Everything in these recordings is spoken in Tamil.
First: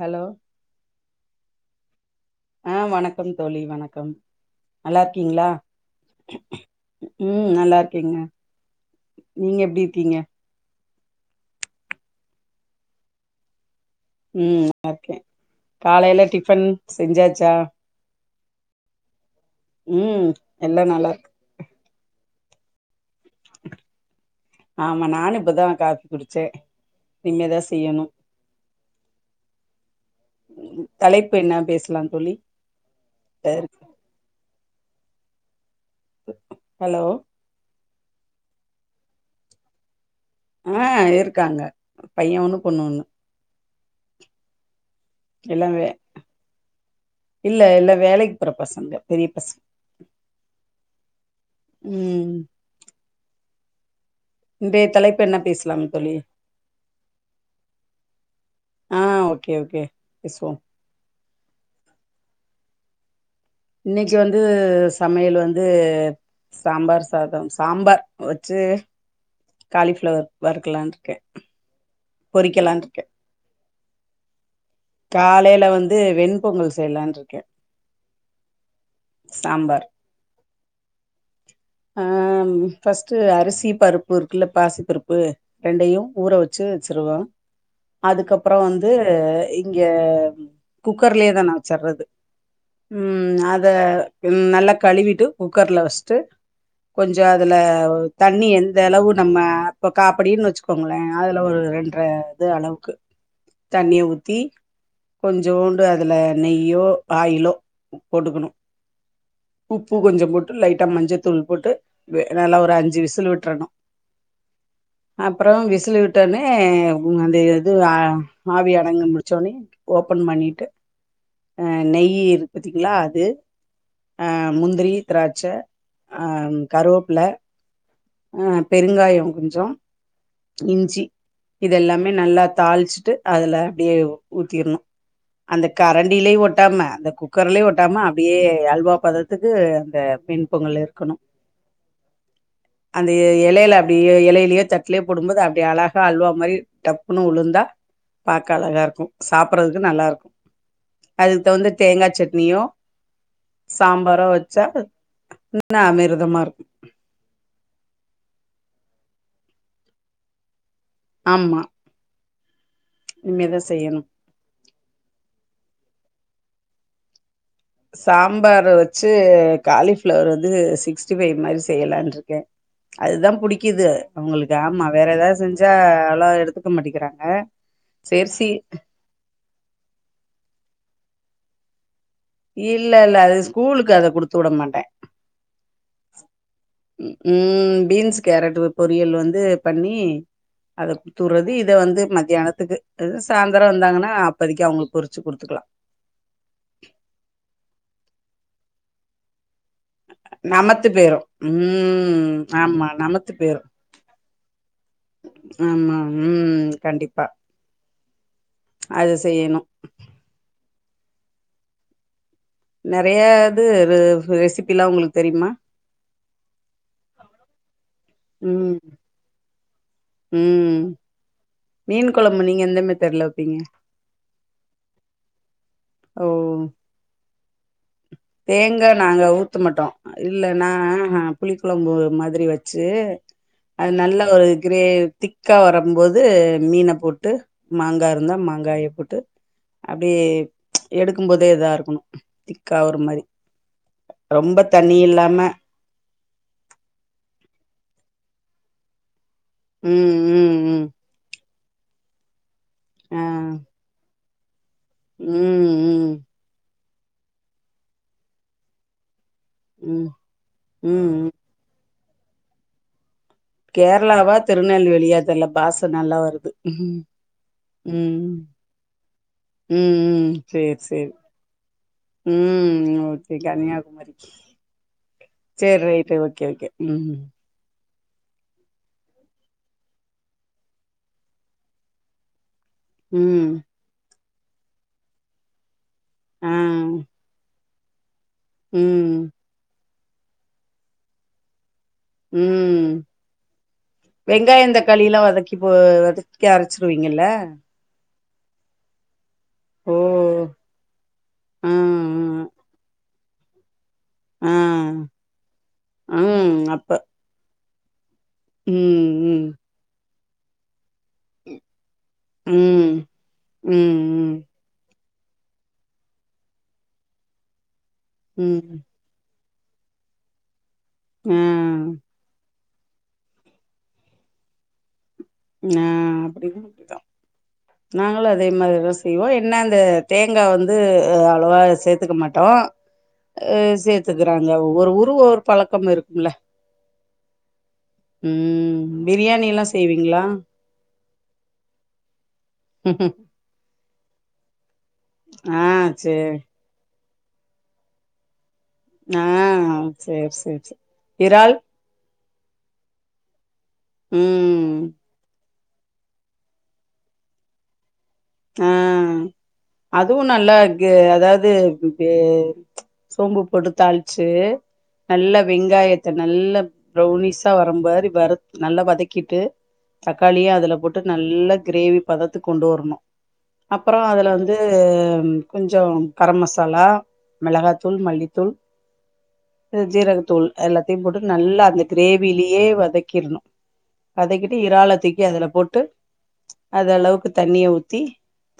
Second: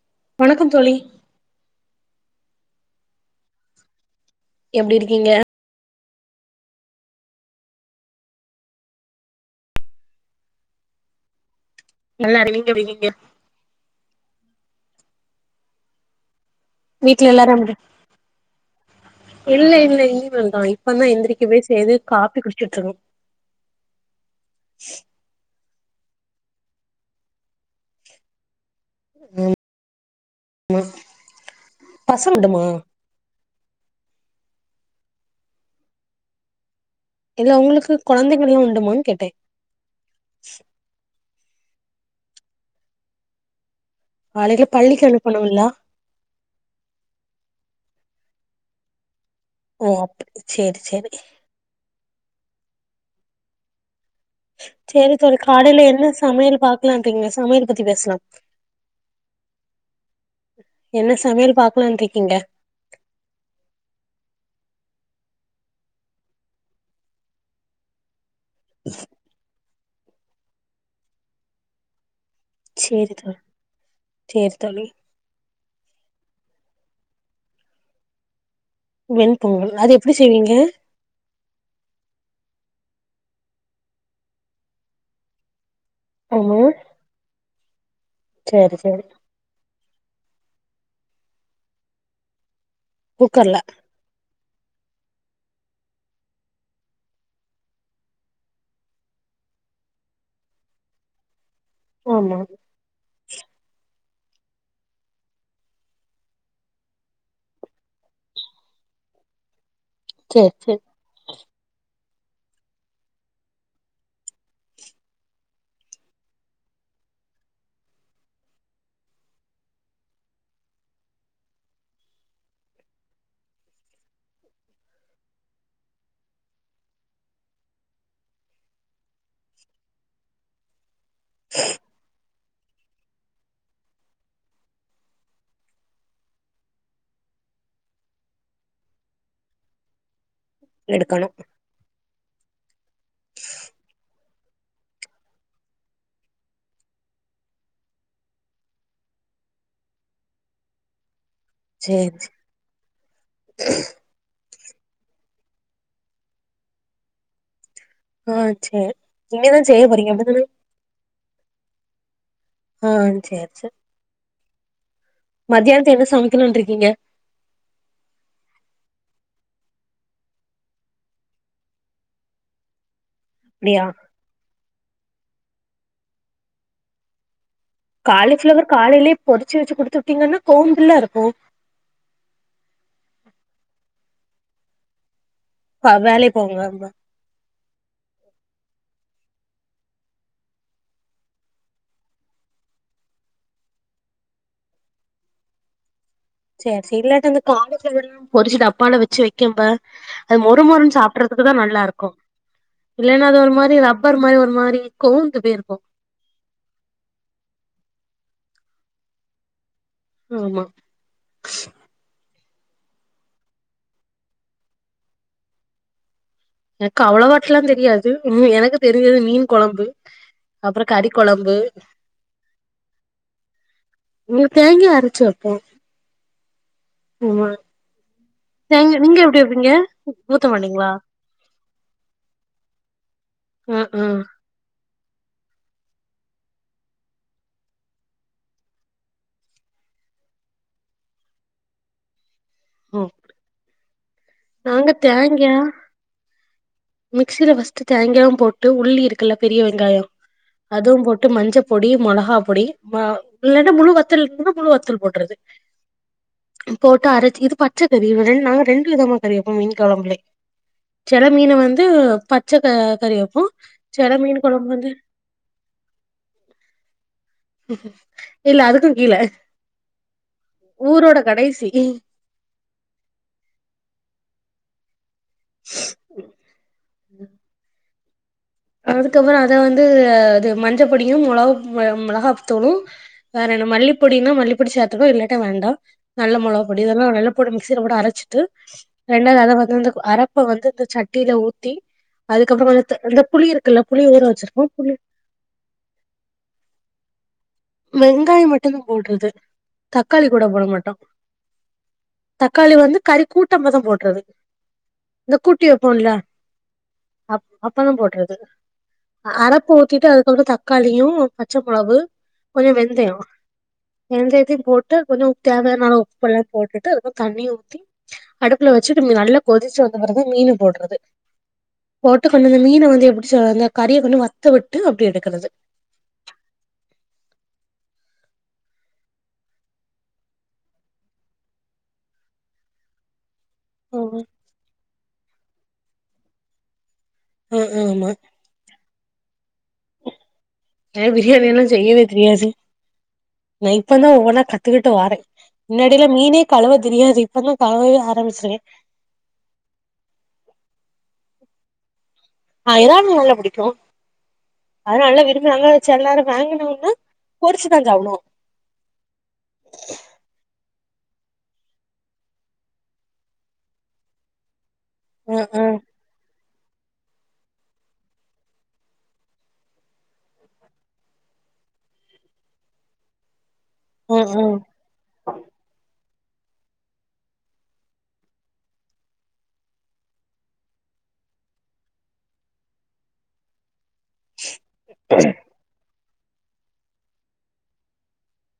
ஹலோ வணக்கம் தோழி ஆஹ் வணக்கம் தோழி வணக்கம் எப்டி நல்லா இருக்கீங்க இருக்கீங்களா உம் நல்லா இருக்கங்க நீங்க எப்படி இருக்கீங்க நல்லா இருக்க நீங்க எப்டி இருகீங்க உம் [inaudible] இருக்க காலையில டிபன் வீட்ல எல்லாரு செஞ்சாச்சா எப்டி இல்ல இல்ல ம் இனிம தா எல்லா இப்பதா நல்லா இருக்கு எந்திரிக்கவே சேய்து காபி குடீச்சட்டுருன்னு ஆமா நானு இப்பதா காபி குடிச்ச இனிமே தா செய்யணு ம் தலைப்பு என்ன பேசலா தோலி பசங்க [inaudible] உண்டுமா [inaudible] இல்ல உங்களுக்கு குழந்தைகள் எல்லா உண்டுமானு கேட்டே ஆஹ் இருக்காங்க பைய ஒண்ணு பொண்ணு ஒண்ணு ஆலைகளை பள்ளிக்கு அனுப்பணுங்லா எல்லா வே இல்ல எல்லா வேலைக்கு போற பசங்க பெரிய பசங்க ஓ அப்படி செரி செரி உம் சரி சரி காலையில பேசலாம் என்ன தோழி சமையல் பாக்கலாம் இருக்கீங்க சமையல் பத்தி பேசலா ஆ ஓகே ஓகே பேசுவோ என்ன சமையல் பாக்கலாம்ட்டு இருக்கீங்க இன்னைக்கு வந்து சமையல் வந்து சாம்பார் சாதம் சாம்பார் வச்சு காளிஃப்ளவர் வருக்கலான்ருக்க பொறிக்கலாருக்க சேரி தோழி சேரி தோழி காலையில வந்து வந்து வெண்பொங்கல் செய்யலான்ருக்க வெண் பொங்கல் அது எப்படி செய்வீங்க ஆஹ் பஃஸ்ட்டு அரிசி பருப்பு இருக்குல்ல பாசி பருப்பு ரெண்டையு ஊற ஆமா வச்சு வச்சுருவ அதுக்கப்ரோ சேரி வந்து சேரி இங்க குக்கர்லயே தா நா வச்சர்றது உம் குக்கர்ல அத நல்லா கழுவிட்டு குக்கர்ல வச்ட்டு கொஞ்சோ அதுல தண்ணி எந்த அளவு நம்ம அப்ப காப்படினு வச்சுக்கோங்களே அதுல ஒரு ரெண்டரை ஆமா இது அளவுக்கு தண்ணிய உத் த்தி கொஞ்சோண்டு அதில நெய்யோ ஆயிலோ போட்டுக்கனு உப்பு கொஞ்சோ சேரி போட்டு சேரி லைட்டா மஞ்ச போட்டு நல்லா ஒரு அஞ்சு விசில் விட்டுறணு அப்ரோ விசில் விட்டனே அந்த இது ஆ ஆவி அடங்க முடிச்சோடனே ஓப்பன் பண்ணிட்டு ஹ நெய் இருக்கு பாத்திங்கலா அது ஹ முந்திரி திராட்ச ஆஹ் கருவேப்புல ஆஹ் பெருங்காயம் கொஞ்சோ இஞ்சி இதெல்லாமே நல்லா தாளிச்சிட்டு அதுல அப்படியே ஊத்திடணு அந்த கரண்டிலயே ஒட்டாம அந்த குக்கர்லயே ஒட்டாம அப்படியே அல்வா பதத்துக்கு அந்த பொங்கல் இருக்கணு எடுக்கணு அந்த இலையில அப்படிய இலையிலயோ தட்டுலேயே போடும்போது அப்படியே அழகா அல்வா மாதிரி டப்புன்னு உளுந்தா பார்க்க அழகா இருக்கும் சாப்படுறதுக்கு நல்லா இருக்கும் அதுக்கு தவந்த தேங்கா சேரி சட்னியோ சாம்பாரோ சாரு நாஅமிருதமா இருக்கு ஆஹ் சரி இனி தா செய்ய போறீங்க அப்படி தானே ஆமா இனிமே சேரி தா சேரி செய்யணு மத்தியானத்து என்ன சமைக்கணும்னு இருக்கீங்க சாம்பார் வச்சு காலிஃபிளவர் வந்து சிக்ஸ்டி ஃபைவ் மாரி செய்யலாந்தா இருக்க அதுதா அப்டியா புடிக்குது அவங்களுக்கு ஆமா வேற ஏதாது செஞ்சா அவ்ளோ எடுத்துக்க மாட்டிகிறாங்க காலிஃபிளவர் காலைலியே பொறிச்சு வச்சு குடுத்து வுட்டீங்கன்னா கோவுந்துல்லா இருக் போ தூட மாட்ட ப வேலைக்கு போங்க உம் பீன்ஸ் கேரட் வப்ப பொரியல் வந்து பண்ணிஅத குடுத்துடுறது இத வந்து மத்தியானத்துக்கு சாயந்தர வந்தாங்கன்னா அப்பதிக்கு அவங்களுக்கு பொறிச்சு குடுத்துக்கலா செர் செர் இல்லாட்ட அந்த காலிஃப்ளவர்ல பொறிச்சு டப்பால வச்சு வைக்கும்ப அது மொரு நமத்து மொருன்னு போயிரு சாப்பிடுறதுக்கு தா நல்லா இருக்கு ம் ஆமா இல்லைன்னா நமத்து அது ஒரு போயிரு மாதிரி ரப்பர் மாதிரி ஒரு மாரி கோந்து போயிருக்கு ஆமா உம் கண்டிப்பா அது செய்யணு ஆமா நறைய இது ரெசிபில்லா உங்களுக்கு தெரியுமா எனக்கு அவ்வளவாட்டு எல்லா தெரியாது உ ம் எனக்கு தெரிஞ்சது மீன் குழம்பு ம் அப்ரோ கறி குழம்பு மீன் கொழம்பு நீங்க எந்த மெத்தட்ல வப்பீங்க உங்க தேங்க அரைச்சு அப்போ ஓ ஆமா தேங்கா நீங்க நாங்க எப்டி ஊத்த வைப்பீங்க மாட்டோ ஊத்த மாட்டீங்களா இல்லைன்னாஹ் புளி குழம்பு மாரி வச்சு ஆ அது ஆ நல்ல ஒரு கிரே திக்கா வரும்போது மீன போட்டு மாங்கா இருந்தா மாங்காய போட்டு அப்படிய எடுக்கு போதே இதா இருக்கணு திக்கா அந்த ஓ மாரி ரொம்ப நாங்க தண்ணி இல்லாம தேங்கா மிக்சில ஃபஸ்ட் தோயங்கால போட்டு உள்ளி இருக்கு ல்ல பெரிய வெங்காயோ ம் ம் ம் அதுவும் போட்டு மஞ்ச பொடி மொளகா பொடி வ ஆ இல்லன்னா முழு வ [unintelligible] தல் போட்றது ம் ம் போட்டு அரைச்சு இது பச்சைக்கறி நாங்க ரெண்டு விதமா செரியப்ப மீன் ம் ம் கொழம்புலே சில ம் மீன வந்து அ பச்ச க கறி வ கேரளாவா திருநெல்வேலியா தெல்ல பாச நல்லா வருது உம் உம் இல்ல அதுக்கு கீழ உம் செரி செரி ஊரோட கடைசி உம் ஓகே கன்னியாகுமரி செரி ரைட்டு ஓகே ஓகே உம் அதுக்கப்புறோ அத வந்து இது மஞ்ச பொடியும் மொளக மிளகா தோணு வேற ம் என்ன மல்லிப்பொடி ன்னா மல்லிபடிசாத்தப்ப இல்லாட்ட வேண்டா நல்ல ஆ மொளக பொடி இதெல்லா நல்ல பொடு சீலபோட்டுஅரச்சு ம் [unintelligible] அரப்ப வந்து இந்த சட்டில ஊத்தி அதுக்கப்புறோ ம் த் வந் வெங்காயோ தக்காளிலா வதக்கி போ வதக்கிக்க அரைச்சிருவீங்கல்ல வெங்காயோ மட்டுதான் போடுறது ஓ தக்காளி கூட போட மாட்டோ ஆ தக்காளி வந்து கறிக்கூட்டம்பதம் போ ஆ இந்த கூட்டி வைப்போம்ல ஆ ம் அப்ப அப்பத்தா போடுறது ம் ம் அரப்போக்கிட்டு அது ஒரு தக்காளியு ஒரு பச்சமொளவு கொஞ்சோ ம் வெந்தயோ ம் வெந்தயத்தையு போட் ட்டு கொஞ்சோ தேவையானா அளவு உப்புயெல்லா போட்டுட்டு அதுக்கு தண்ணிய ஊத்தி அடுப்புல ம் வச்சு [unintelligible] நல்லா கொதிச்சு வந்த பிறகு மீன்னு போடுறது ம் ஆ போட்டு [unintelligible] மீன வந்து எப்டி சொல்றது கறியா கொண்டு வத்த விட்டு அப்படி எடு ஆ அப்டிதா அப்டிதா நாங்களு அதே மாரி தான் செய்வோ என்ன அந்த தேங்கா வந்து அவ்ளோவா சேத்துக்க மாட்டோ ஆ சேர்த்துக்குறாங்க ஒவ்வொரு ஊரு ஒவ்வொரு பழக் பக்கம் இருக்குல ஆ ஆ ஆமா பிரியாணி எல்லா ஏ பிரியாணியெல்லா செய்யவே தெரியாது [inaudible] இப்பதா ஒவ்வொண்ணா கத் த்துக்கிட்டு வாரே ஆ முன்னாடியிலா சேரி மீனே கழுவ தெரியாது இப்ப தான் கழுவவே ஆரம்பிச்சுருக்கே ஆ சேரி சேரி சேரி இறால் ஆ இறால் நல்லா புடிக்கூ ம் அதன நல்லா விரும்பி எல்லாரு வாங்கினம்னா பொறிச்சுதா சாப்புடுவோ ஆ அதுவு நல்லா அதாவது சோம்பு போட்டு தாளிச்சு ஆ நல்ல ஆ வெங்காயத்த நல்ல பௌனிஸ்சா வரும்பாரி வறுத் நல்லா வதக்கிட்டு தக்காளியா அதுல போட்டு நல்ல கிரேவி பதத்துக்கு கொண்டு வரணு அப்றோ ஆ அதுல ஆ வந்து கொஞ்சோ கரம் மசாலா மெளகாயத்தூள் மல்லித்தூள் ஜீரகத்தூள் எல்லாத்தையு போட்டு நல்லா அந்த கிரேவிலயே வதக்கிடணு வதக்கிட்டு இறால துக்கி அதுல போட்டு அது அளவுக்கு தண்ணிய ஊத்தி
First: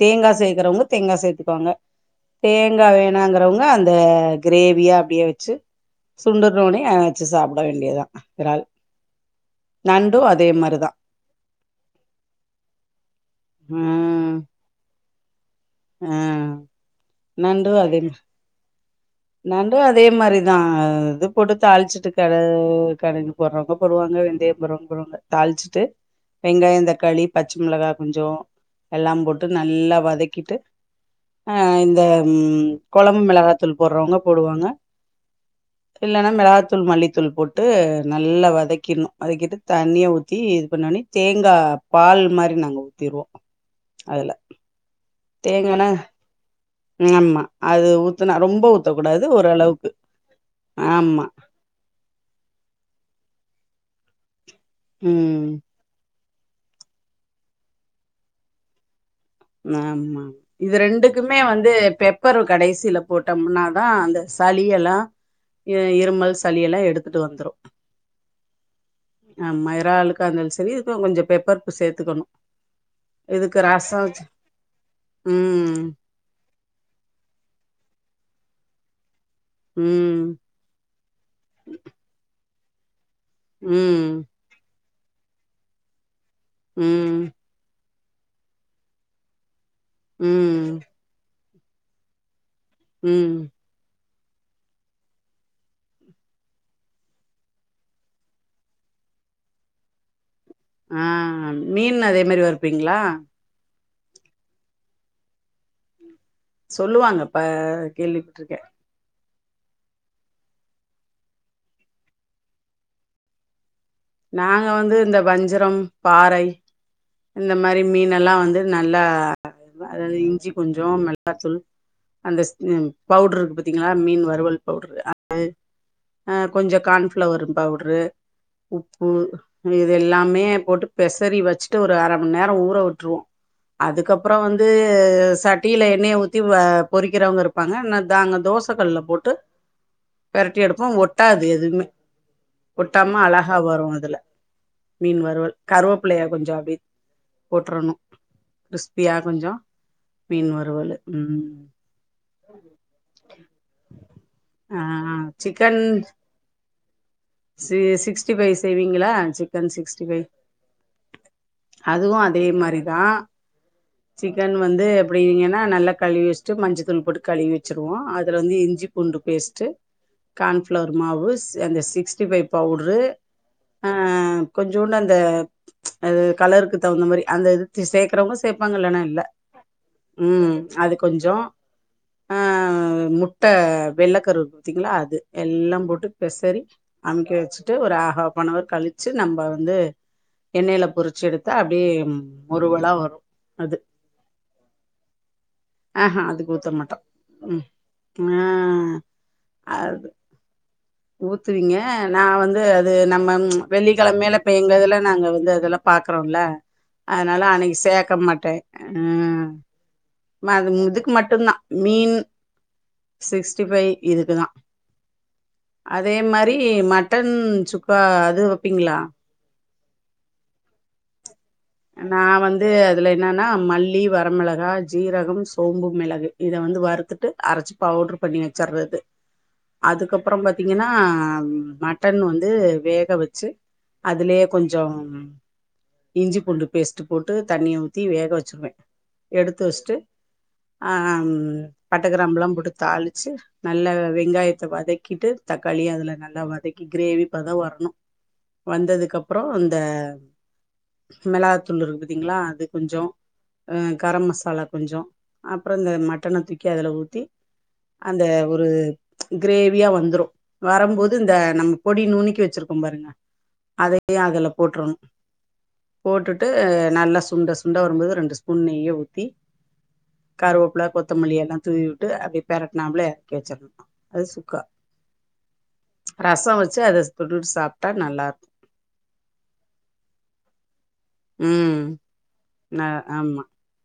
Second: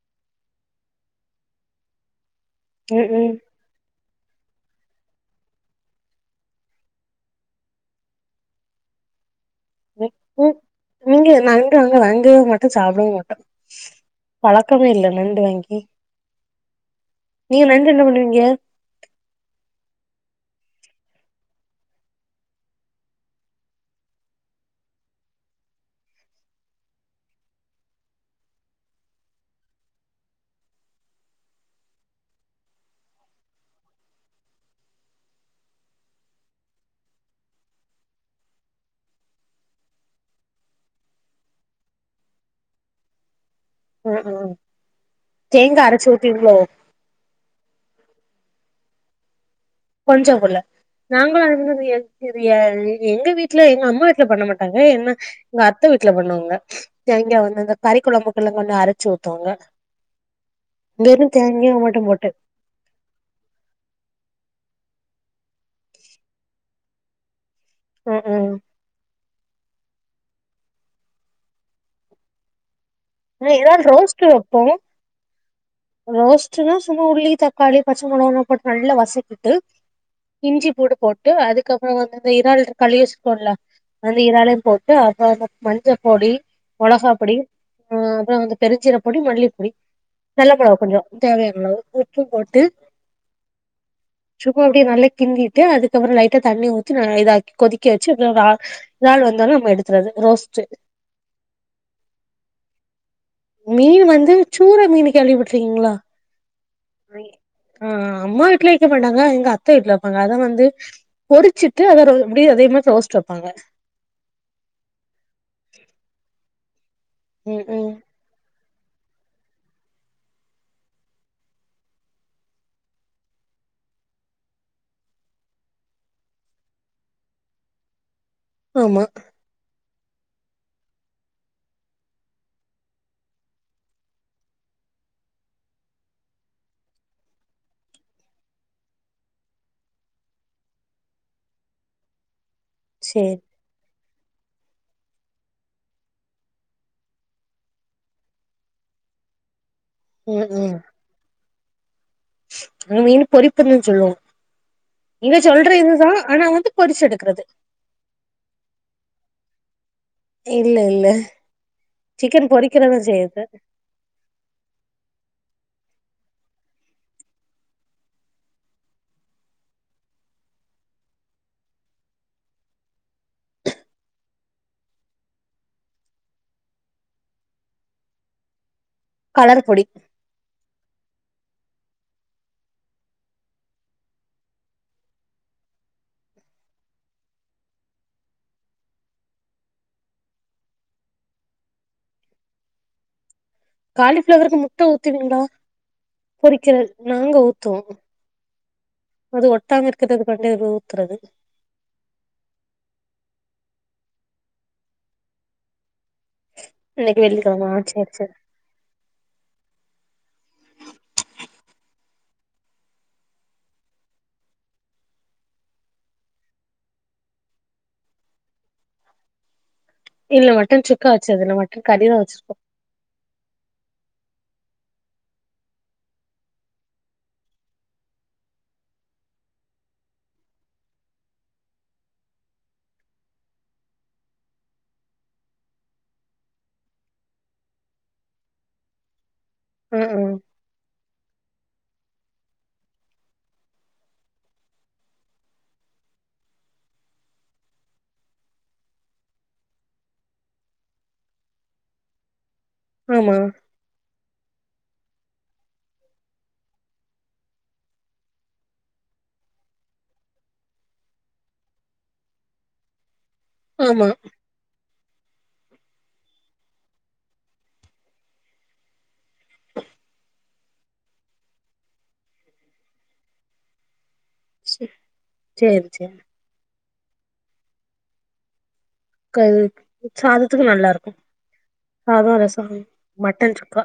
தேங்காய் சேக்குறவுங்க தேங்காய் சேத்துக்குவாங்க தேங்காய் ம் ம் வேணாங்கறவங்க அந் இத கிரேவியா அப்படியே வெச்சு சுண்டுணோனயே வெச்சு சாப்பிட வேண்டியதுதா இறால் நண்டு அதே [unintelligible] மாரிதா இங்க நாங்க அங்க வாங்கவு மாட்டோ சாப்பிடவு மாட்டோ பழக் கமே இல்ல நண்டு வாங் அ நீங்க நண்டு என்ன பண்ணுவீங்க நண்டு அதே மாரிதா இது போட்டு தாளிச்சுட்டு கட கடுகு போடுறவங்க போடுவாங்க வெந்தய போடுறவங்க போடுவாங்க தாளிச்சுட்டு வெங்காயந் தக்காளி பச்ச மெளகா கொஞ்சொ எல்லாம் போட்டு நல்லா வதக்கிட்டு அஹ் இந்த ம் கொழம்பு மிளகா தூள் போடுறவங்க போடுவாங்க இல்லன்னா மெளகாத்தூள் மல்லித்தூள் போட்டு நல்லா வதக்கீறணு வதக்கிட்டு தண்ணியா ஊத்தி இது பண்ணுண்ணி தேங்கா பால் மாரி நாங்க ஊத்தீருவோ ம், அதுல ம். தேங்கா தேங்கானா அரச்சு ஊத்துவீங்ளோ ஆமா அது ஊத்துனா ரொம்ப ஊத்தக்கூடாது ஓரளவு கொஞ்சோ குள்ள நாங்களு [unintelligible] எங்க வீட் இல்ல எங்க அம்மா வீட்ல பண்ண மாட் டாங்க என்ன ம் எங்க அத்த வீட்ல பண்ணுவாங்க க இங்க வந்து அந்த கறி கொழம்பு [unintelligible] கொண்டு அரைப் ஆமா இது வெறு ரெண்டுக்குமே வந்து தேங்காவ மட்டு போட்டு பெப்பர் கடைசில போட்டம்னாதா அந்த ச ளி எல்லா இருமல் சளியெல்லா எடுத்துட்டு வந்துரு ம் ம் ஆமா இறாளுக்கா‌இருந்தாலு செரி இதுக்கு கொஞ்ச பெப்பர் சேத்துக்கணு ஆஹ் இதுக்கு இறால் ரசோ வச்சு ரோஸ்ட் [unintelligible] ம் ரோஸ்ட்னா சும்மா உருளி தக்காளி பச்ச [unintelligible] போட்டு நல்லா வசக்கு போட்டு ம் இஞ்சி பூடு போட்டு அதுக்கப்புறோ வந்து இறால் களிய போட்லா ம் வந்து இறாலு போட் டு [unintelligible] மஞ்சப் பொடி மொளகாப் ம் பொடி ஆ அப்புறோ வந்து பெருஞ்சீர பொடி மல்லிப் பொடி நல்ல ம் பழொ கொஞ்சோ தேவை யான உப்பு போட்டு ம் சும்மா அப்படியே நல்லா கிண்டிட்டு அதுக்கப்புற லைட்டா தண்ணி ஊத்தி ந இதாக்கி கொதிக்க வெச்சு இதுல ஒரு [unintelligible] வந்தாலும் நம்ம எடுத்துறது ரோஸ் ஆ மீன் அதே மாரி வரு ப்பீங்களா மீன் வந்து சூற மீனு கேள்விப்பட்டிருக்கீங்ளா சொல்லுவாங்க ம் ப ம் அம்மா கேள்விப்பட்டிருக்கே வீட்டுல இருக்க மாட்டாங்க அத்தை வீட்டுல வெப்பாங்க அதை வந்து பொடிச்சிட்டு அத எப்படிய அதே மாரி ரோஸ்ட் வைப்பாங்க நாங்க வந்து இந்த வஞ்சரம் பாறை இந்த ம் மாரி ம் மீனலா வந்து நல்லா அதாவது இஞ்சி கொஞ்சோ மெலகாத்தூள் அந்த ம் பவுட்ருக்கு பார்த்தீங்களா மீன் வறுவல் பவுடரு அது ஆ கொஞ்சோ கான்ஃப்ளவர் பவுடரு ஆமா உப்பு எல்லாமே போட்டு பெசறி வச்சு ட்டு ஒரு அர மண் நேரம் ஊற உட்டுருவோம் அதுக்கப்புறம் வந்து சட்டியில எண்ணெய ஊத்தி பொறிக்கிறவங்க இருப்பாங்க நா தாங்க தோசை கல்லல போட்டு பெரட்டி எடுப்போம் ஒட்டாது எதுவுமே ஒட்டாம சரி அழகா வரு அதுல மீன் வறுவல் கருவேப்பிள்ளைய கொஞ்சோ போட்டுரணும் கிறிஸ்பியா கொஞ்சோ ம் மீன் ம் வருவலு ம் மீன் பொறிப்பதுன்னு சொல்லுவோ ஆ நீங்க சொல்ற இதுதா ஆனா வந்து [unintelligible] ச சிக் சிகஸ்டி ஃபை செய்வீங்களா சிக்கன் சிக்ஸ்டி ஃபைவ் இல்ல இல்ல அதுவு அதே சிக்கன் பொறிக்கிறனு மாரிதா செய்யுது சிக்கன் வந்து எப்படிங்கன்னா நல்லா கழுவி வச்சுட்டு மஞ்ச தூள் போட்டு கழுவி வச்சிருவோம் அதுல வந்து இஞ்சி பூண்டு பேஸ்ட்டு கான்பிளவர் மாவு அந்த சிக்ஸ்டிஃபைவ் பவுடரு அஹ் கொஞ்சோண்டு அந்த ப்ச் கலருக்கு தகுந்த மாதிரி அந்த இ சேர்க்கறவங்க ப்பங்கள இல்ல கலர் பொடி உம் அது கொஞ்சோ ஆஹ் முட்டை வெள்ளைக்கருவு பாத்தீங்களா அது எல்லாம் போட்டு பெசறி அமைக்க வச்சுட்டு ஒரு ஆ ஹாப்பன்வர் கழிச்சு நம்ம வந்து எண்ணெயில பொரிச்சு எடுத்த அப்படியே முருவலா வரும் காலிஃப்ளவருக்கு முட்ட ஊத்துவீங்களா ஆஹா அதுக்கு ஊத்த பொரிக்க மாட்டோ நாங்க ம் ஊத்துவோ ஆ அது ஒட்டாம அது இருக்கிறதுக்கு பண்டது ஊத்துவீங்க நான் வந்து அது நம்ம வெள்ளிக்கிழமலே பேய்யங்குறதுல நாங்கள் வந்து அதெல்லாம் பாக்குறோம்ல இன்னைக்கு அதனால வெள்ளிக்கிழம அன்னைக்கு ஆ சேரி சேக்க சேரி மாட்டே உம் ம இதுக்கு மட்டும்தா மீன் சிக்ஸ்டி ஃபைவ் இதுக்குதான் அதே மாரி மட்டன் சுக்கா அது வைப்பீங்களா இல்ல மட்டன் சுக்கா வச்சதுல்ல மட்டன் கறிதா நான் வச்சிருக்கோ வந்து அதுல என்னன்னா மல்லி வரமெளக கா ஜீரகம் சோம்பு மிளகு இதை வந்து வறுத்துட்டு அரைச்சு பவுடரு பண்ணி வச்சறது அதுக்கப்புறோ பாத்தீங்கன்னா மட்டன் வந்து வேக வச்சு அதுலயே கொஞ்சம் இ்ஞ்சி பூண்டு பேஸ்ட் போட்டு தண்ணியை ஊத்தி வேக வச்சருவே எடுத்து வச்ட்டு ஆ ஆ ஆ உம் பட்டைக்கிரம்புலாம் போட்டு தாளிச்சு நல்லா வெங்காயத்தை வதக்கிட்டு தக்காளி அதுல நல்லா வதக்கி கிரேவிப்பதம் வரணும் வந்ததுக்கு அப்புறம் அந்த மெளாகத்தூள் இருக்கு பத்தீங்களா அது கொஞ்சோ ஆமா கரம் மசாலா கொஞ்சோ அப்புறோ இந்த மட்டன தூக்கி அதல ஊத்தி அந்த ஒரு கிரேவியா வந்துடும் வரும்போது இந்த நம்ம பொடி நுணுக்கி வச்சிருக்கோ பாருங்க ஆமா அதையே அதுல போற்றனு போட்டுட்டு நல்லா சுண்ட சுண்டா வரும்போது ரெண்டு ஸ்பூன் நெய்யே ஊத்தி கருவேப்புல கொத்தமல்லி எல்லாம் தூவி விட்டு அபபடியே பெரட்நாம்ல இறக்கி வச்சிடணு அது க சேரி சேரி ரசோ வச்சு அத தொட்டுட்டு சாப்பிட்டா நல்லா இருக்கு க சாதத்துக்கு நல்லா இருக் உம் ஆஹ ஆமா மட்டன் சுக்கா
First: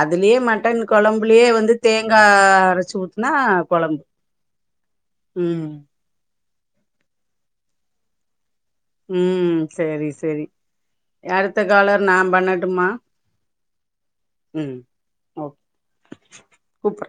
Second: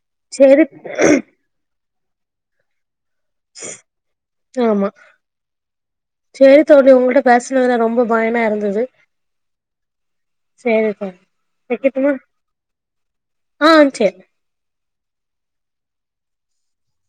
அதுலயே சேரி மட்டன் குழம்புலயே வந்து தே ங்க அரைச்சு ஊத்தி நா குழம்பு உம் செரி தோழி உங்கள்ட்ட பேசுனதுல ரொம்ப பயனா இருந்தது உம் செரி செரி சேரி தோழி அடுத்த காலர் வைக்கட்டுமா நா பண்ணட்டுமா ஆ சேரி உம் கூப்பற